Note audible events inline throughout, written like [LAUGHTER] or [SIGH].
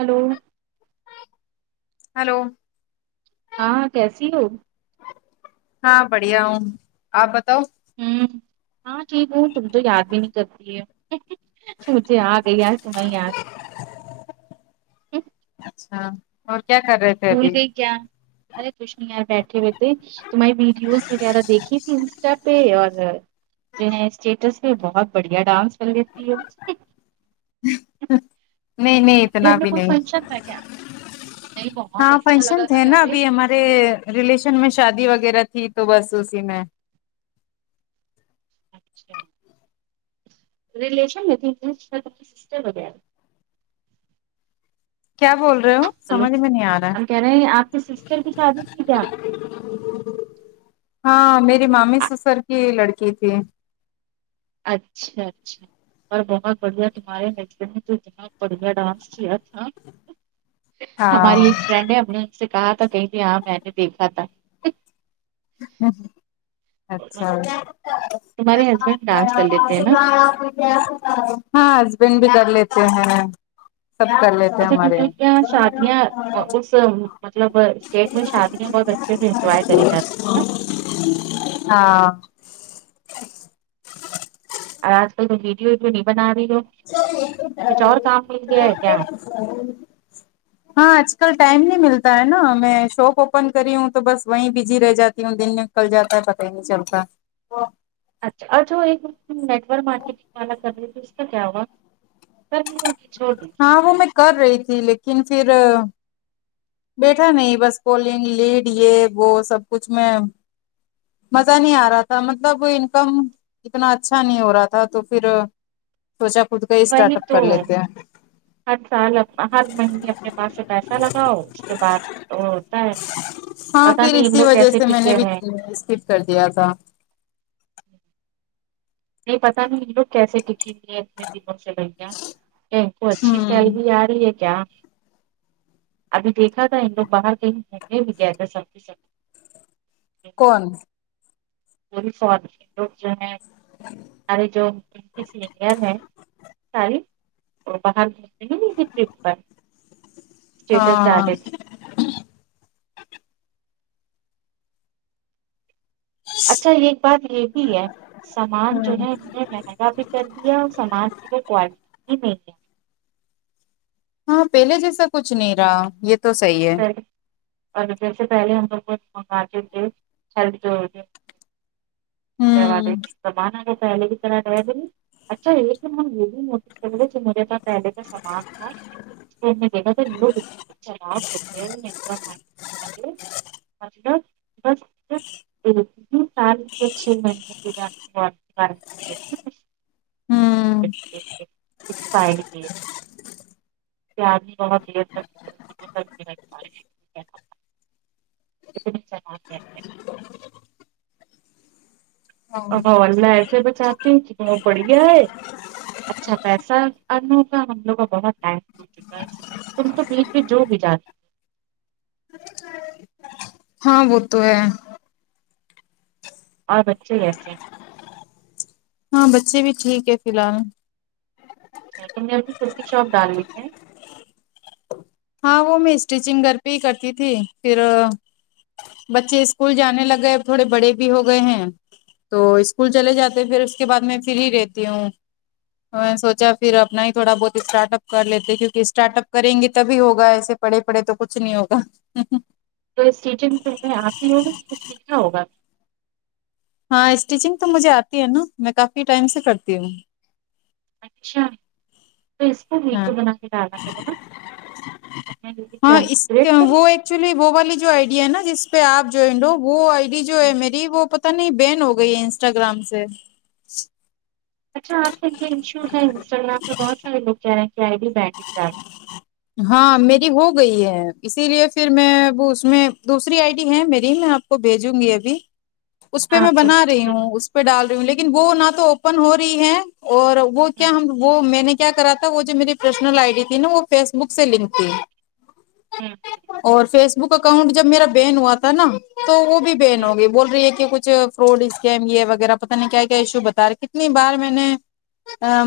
Hello hello ہاں کیسی ہو ہاں بڑھیا ہوں آپ بتاؤ ہوں ہاں ٹھیک ہوں تم تو یاد بھی نہیں کرتی ہے سی جی آ گئی آ تو میں یاد اچھا اور کیا کر رہے تھے بھول ابھی گئی کیا ارے کوشھ نہیں ار بیٹھے ہوئے تھے تمہاری ویڈیوز وغیرہ دیکھی تھی انسٹا پہ اور جو اسٹیٹس پہ بہت بڑھیا ڈانس کر لیتی ہے نہیں نہیں گھر اتنا میں بھی کوئی نہیں فنکشن تھا کیا نہیں بہت ہاں اچھا لگا فنشن تھ تھا نا پہلے ابھی ہمارے ریلیشن میں شادی وغیرہ تھی تو بس اسی میں ریلیشن میں تی سسٹر وغیر کیا بول رہے ہو ہلو سمجھ میں نہیں آ رہا ہے۔ ہم کہہ رہے ہیں آپ کے سسٹر کی شادی کی جان ہاں میری مامی سسر کی لڑکی تھی اچھا اچھا اور بہت بڑھیا تمہارے مچر نے تو اتنا بڑھیا ڈانس کیا تھا ہاں ہماری ایک فرینڈ ہے اپ نے ان سے کہا تھا کہیں تے ہاں میں نے دیکھا تھا اچھا اور کیا تمہارے ہسبینڈ ڈانس کر لیتے ہیں کاسے نا جانا ہوتا ہے ہاں ہسبینڈ بھی کر لیتے ہیں سب کر لیتے ہیں اچھا ہمارے کیونکہ ا کی کیا شادیا اس مطلب اسٹیٹ میں شادیاں بہت اچھے سے انجوائے کری جاتی ہیں ہاں اور آج کل تو ویڈیو ویڈیو نہیں بنا رہی ہو کچھ اور کام مل گیا ہے کیا ہاں آج کل ٹائم نہیں ملتا ہے نا میں شاپ اوپن کری ہوں تو بس وہیں بزی رہ جاتی ہوں دن میں کل جاتا ہے پتا ہی نہیں چلتا اچھا اور ایک نیٹ ورک مارکیٹنگ والا کر رہیھی ا اس کا کیا ہوگا سنیوں کی چھوڑی ہاں وہ میں کر رہی تھی لیکن پھر بیٹھا نہیں بس پولنگ لیڈ یہ وہ سب کچھ میں مزہ نہیں آ رہا تھا مطلب انکم اتنا اچھا نہیں ہو رہا تھا تو پھر سوچا خود کا ہی اسٹارٹ وہی اپ کر تو لیتے ہیں ہر سال ہر مہینے اپنے پاس سے پیسہ لگاؤ اس کے بعد وہ ہوتا ہے ہاں پتا پھر نہیں ان اسی لوگ وجہ کیسے سے میں ٹکے نے بھی ہوئے ہیں اسکپ کر دیا تھا نہیں پتاہ نہیں یہ لوگ کیسے لکھے ہو ہیں اتنے دنوں سے لڑیاں ان کو اچھی ہوں سیلری جا رہی ہے کیا ابھی دیکھا تھا لو باہر کہیں ہونے بھی گد سب س کون وہ بھی فواد لوگ جو ہے ہمارے جو سینئر ہیں ہاں [UNINTELLIGIBLE] اچھا یہ بات یہ بھی ہے سامان جو ہوں ہے من ا بھی کر دیا اور سامان میرے کوالٹی بھی نہیں ہے ہاں پہلے جیسا کچھ نہیں رہا یہ تو صحیح ہے اور جیسے پہلے ہم لوگ پکاتے تھے [INAUDIBLE] ہوں پکانا بھی اچھا ہے لیکن اس طرح رہ اچھا ہے لیکن ہم یہ بھی نوٹس میرے پا پہلے کا سامان تھا اس دیکھا تھا [UNINTELLIGIBLE] [INAUDIBLE] مطلب بس ایک ہی سال کے چھ مہینے [INAUDIBLE] ہوں [INAUDIBLE] [INAUDIBLE] [INAUDIBLE] او اللہ ایسے بچاتے ہیں کہ بہت بڑھیا ہے اچھا پیسا ارنوں کا ہم لوگ کا بہت ٹائم ہو چکا ہے تم تو بیچ میں جو بھی جاتے ہاں وہ تو ہے اور بچے اچھے ہے ہاں بچے بھی ٹھیک ہے فلحال اچھا تم نے اپنی خود کی شاپ ڈال لی ہے ہاں وہ میں اسٹیچنگ گھر پہ ہی کرتی تھی پھر بچے اسکول جانے لگے تھوڑے بڑے بھی ہو گئے ہیں تو اسکول چلے جاتے پھر اس کے بعد میں فری رہتی ہوں تو میں نے سوچا پھر اپنا ہی تھوڑا بہت اسٹارٹ اپ کر لیتے کیکہ اسٹارٹ اپ کریں گے تو تبھی ہوگا ایسے پڑے پڑے تو کچھ نہیں ہوگا تو ستیچنگ پے آپ ہی ہوگی یا سیکھنا ہوگا ہاں اسٹیچنگ تو مجھے آتی ہے نا میں کافی ٹائم سے کرتی ہوں اچھا تو اس کو ہاں ویڈیو بنا کے ڈالنا چاہیے تھا اپنے وٹیوب چینل پے یکدم چلیے وہ والی جو آئی ڈی ہے نا جس پہ آپ جوائنڈ ہو وہ آئی ڈی جو ہے ہاں، میری وہ پتہ نہیں بین ہو گئی ہے انسٹاگرام سے اچھا آج کل یہ ایشو ہے انسٹاگرام پہ بہت سارے لوگ کہہ رہے ہیں کہ آئی ڈی بند ہو جا رہی ہیں ہاں میری ہو گئی ہے اسی لیے پھر میں وہ اس میں دوسری آئی ڈی ہے میری میں آپ کو بھیجوں گی ابھی اس پہ ہاں میں تم بنا رہی ہوں اس پہ ڈال رہی ہوں لیکن وہ نہ تو اوپن ہو رہی ہے اور وہ کیا ہوں وہ میں نے کیا کرا تھا وہ جو میرے پروفیشنل آئی ڈی تھی نا وہ فیس بک سے لنک تھی اور فیس بک بک اکاؤنٹ جب میرا بین ہوا تھا نا تو وہ بھی بین ہوں ہو گی بول رہی ہے کہ کچھ کوڈ اسکم یہ وغیرہ پتہ نہیں کیا کیا ایشو بتا رہے کتنی بار میں نے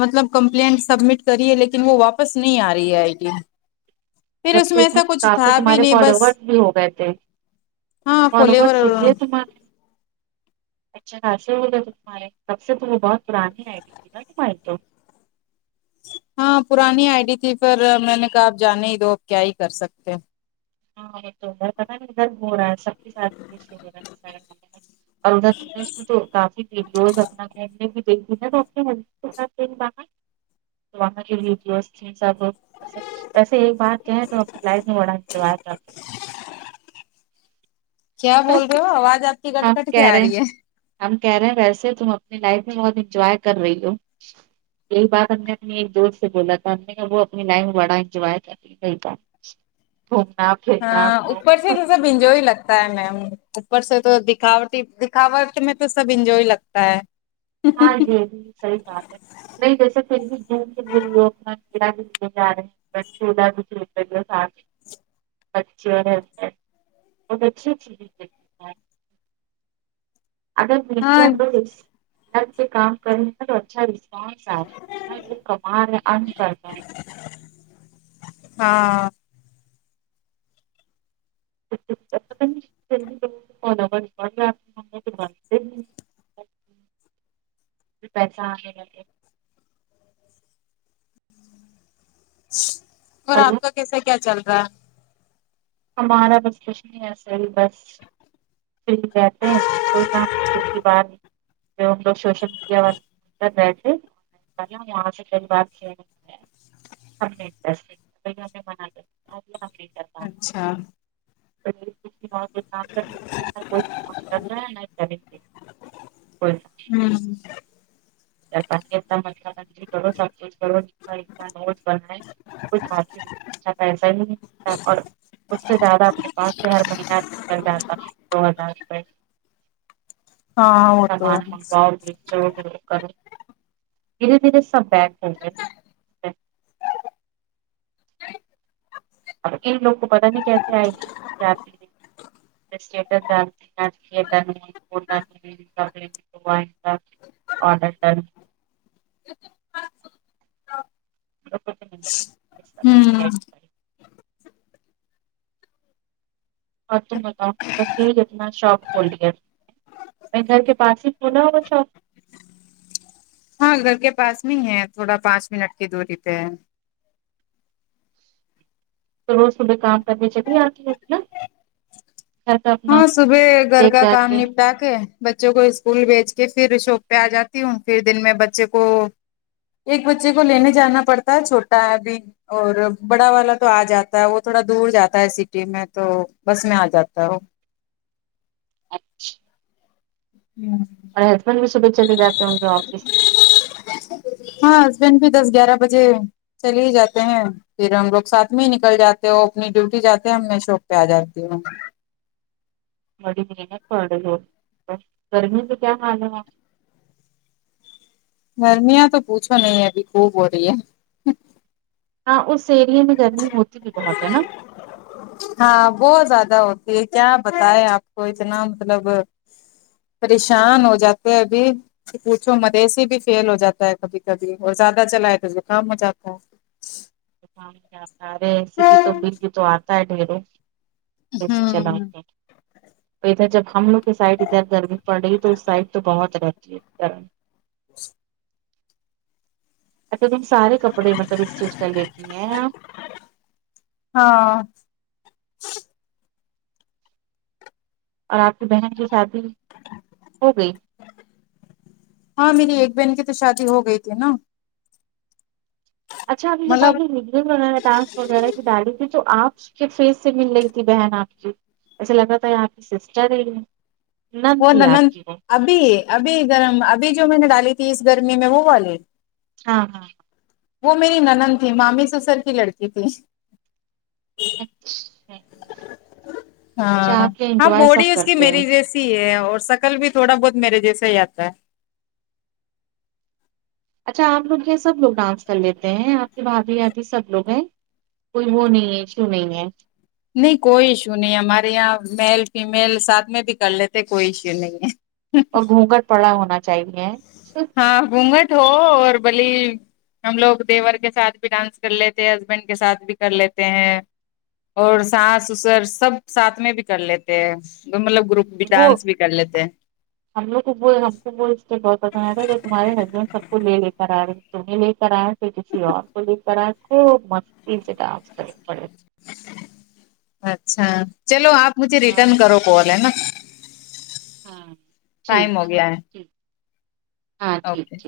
مطلب کمپلینٹ سبمٹ کری ہے لیکن وہ واپس نہیں آ رہی ہے آئی ٹی جب کہ اس میں کافی تمہارے فالوورس بھی ہو گئے تھے ہاں [INAUDIBLE] فلیور اچھے خاصے ہوگئے تھے تمہارے تب سے تو وہ بہت پرانی آئی ڈی تھی نا تمہاری تو ہاں پرانی آئی ڈی تھی پھر میں نے کہا آپ جانے ہی دو کیا ہی کر سکتے ہیں ہاں ادھر ہو رہا ہے سب کے ساتھ ہو رہا ہے اور ار پردیش میں تو کافی ویڈیوز اپنا گنے بھی دیک توپ [INAUDIBLE] وہاں کے ویڈیوز سب ویسے ایک بات کہیں تو اپنے لائف میں بڑا [UNINTELLIGIBLE] کیا بول رہے ہو آواز آپ کی کٹ ہم کٹ کے کہہ رہے ہیں آرہی ہے ہم کہہ رہے ہیں ویسے تم اپنی لائف میں بہت انجوائے کر رہی ہو یہی بات ہم نے اپنی ایک دوست سے بولا تھا ہم نے وہ اپنی لائف میں بڑا انجوائے تھا گھومنا پھرنا انجو ہی لگتا ہے میم اوپر سے تو دکھاوٹ دکھاوٹ میں تو سب انجوہے لگتا ہے ہاں جی جی صحیح بات ہے نہیں جیسے پھر بھی گھوم پھیر رہی ہی اپنا کیڑا بھی لیے جا رہے ہیں بچ چھوڑا ایک دوسرے کے ساتھ اچھی اور ہیئت کارڈ بہت اچھی اچھی ہاں [UNINTELLIGIBLE] پہ کام کر رہے تو اچھا رسپانس آ رہا ہے ا وہ کما رہے ہیں ارن کر رہے ہیں ہاں پتا نہیں [INAUDIBLE] پھر پیسہ آنے لگے اور ہلو آپ کا کیسا کیا چل رہا ہے ہمارا بس کچھ نہیں ایسے ہی بس فری رہتے ہیں کوئی کام کی بات نہیں [INAUDIBLE] [INAUDIBLE] ہم نے ڈریس لئے ہم نے بنے لیکن ہم سیٹ نہیں کر پائے ہاں [INAUDIBLE] [INAUDIBLE] ہوں [UNINTELLIGIBLE] اچھا پیسہ ہی نہیں متا اور اس سے زیادہ اپنے پاس سے ہر مہینہ نکل جاتا دو ہزار روپئے ہاں وہ تو سامان ہے مکاؤ بھی کر دھیرے دھیرے سب بیک ہو ہے اب ان لوگ کو پتا نہیں کیسے آئے گی اسز [INAUDIBLE] تمہارے ساتھ آڈر کرو [UNINTELLIGIBLE] اس طرح کی آئی ڈی ہوں پڑی۔ اور تم بتاؤ بس یہ جتنا شاپ کھولڈ اپنے گھر کے پاس ہی کھولا ہوگا شاپ ہاں گھر کے پاس نہیں ہے تھوڑا پانچ منٹ کی دوری پہ ہے تو روز صبح کام کرنے چلیے آتی ہوکیا ہاں صبح گھر دیکھ کا داکھ کام کے نیپ اٹا کے بچوں کو اسکول بھیج کے پھر شاپ پہ آ جاتی ہوں پھر دن میں بچے کو ایک بچے کو لینے جانا پڑتا ہے چھوٹا ہے ابھی اور بڑا والا تو آ جاتا ہے وہ تھوڑا دور جاتا ہے سٹی میں تو بس میں آ جاتا ہے وہ اچھا ہمم اور ہسبینڈ بھی صبح چلے جاتے ہیں ان کے آفس میں ہاں ہسبینڈ بھی دس گیارہ بجے چلے ہی جاتے ہیں پھر ہم لوگ ساتھ میں ہی نکل جاتے اپنی ڈیوٹی جاتے ہیں ہم میں شوپ پہ آ جاتی ہوں بڑی مہنے پڑ ہو گرمی تو کیا حال ہے گرمیاں تو پوچھو نہیں ابھی خوب ہو رہی ہے ہاں اس ایریے میں گرمی ہوتی بھی بہت ہے نا ہاں بہت زیادہ ہوتی ہے کیا بتائے اپ کو اتنا مطلب پریشان ہو جاتے ہیں ابھی پوچھو مت اے سی بی فیل ہو جاتا ہے کبھی کبھی اور زیادہ چلائے تو زکام ہو جاتا ہے تا ہے ارے ای سے بھی تو ہے بل بھی تو اتا ہے ڈھیروں بس چلاو ہوں کر تو ادھر جب ہم لوگ کی سائڈ ادھر گرمی پڑ رہی ہے تو اس سائڈ تو بہت رہتی ہےر اچھا تم سارے کپڑے مطلب اسٹچ کر لیتی ہیں اپ ہاں اور آپ کی بہن کی شادی ہو گئی ہاں میری ایک بہن کی تو شادی ہو گئی تھی نا اچھا جو مطلب ب بناا تھاس وغیرہ کی ڈیڈی تھی تو آپ کے فیس سے مل رہی تھی بہن آپ کی ایسے لگاتا ہے یہ آپ کی سسٹر ہے نند وہ تھی ن آپ کی وہ ابھی ابھی گرم ابھی جو میں نے ڈالی تھی اس گرمی میں وہ والی ہاں ہاں وہ میری ننن تھی مامی سسر کی لڑکی تھی اچھا اچھا ہاں آپ کے ہاں انجوائے بوڈی سب اس کی کرتے ہیں میری جیسی تی ہے اور سکل بھی تھوڑا بہت میرے جیسے ہی اتاا ہے اچھا اپ لوگ جو ہیں سب لوگ ڈانس کر لیتے ہیں اپ کے بھابھی ابھی سب لوگ ہیں کوئی وہ نہیں ہے ایشو نہیں ہے نہیں کوئی ایشو نہیں ہمارے یہاں میل فیمیل ساتھ میں بھی کر لیتے کوئی ایشو نہیں ہے اور گھونگٹ پڑا ہونا چاہیے سرف ہاں گھونگٹ ہو اور بھلی ہم لوگ دیور کے ساتھ بھی ڈانس کر لیتے ہیں ہسبینڈ کے ساتھ بھی کر لیتے ہیں اور ساس سسر سب ساتھ میں بھی کر لیتے ہیں مطلب گروپ وہ ڈانس بھی کر لیتے ہیں ہم لوگ کو وہ ہم کو وہ اسے بہت پسند ا رہ ہے جو تمہارے ہسبینڈ سب کو لے لے کر ا رہے ہیں تمہیں لے کر ائے پھر کسی اور کو لے کر ائے خوب مستی سے ڈانس کرنے پڑے اچھا چلو اپ مجھے ہاں ریٹرن کرو پ رہ نا ہاں ٹائم ہو ٹھیک گیا ہے ٹھیک ہاں ٹھیک اوکے ٹھیک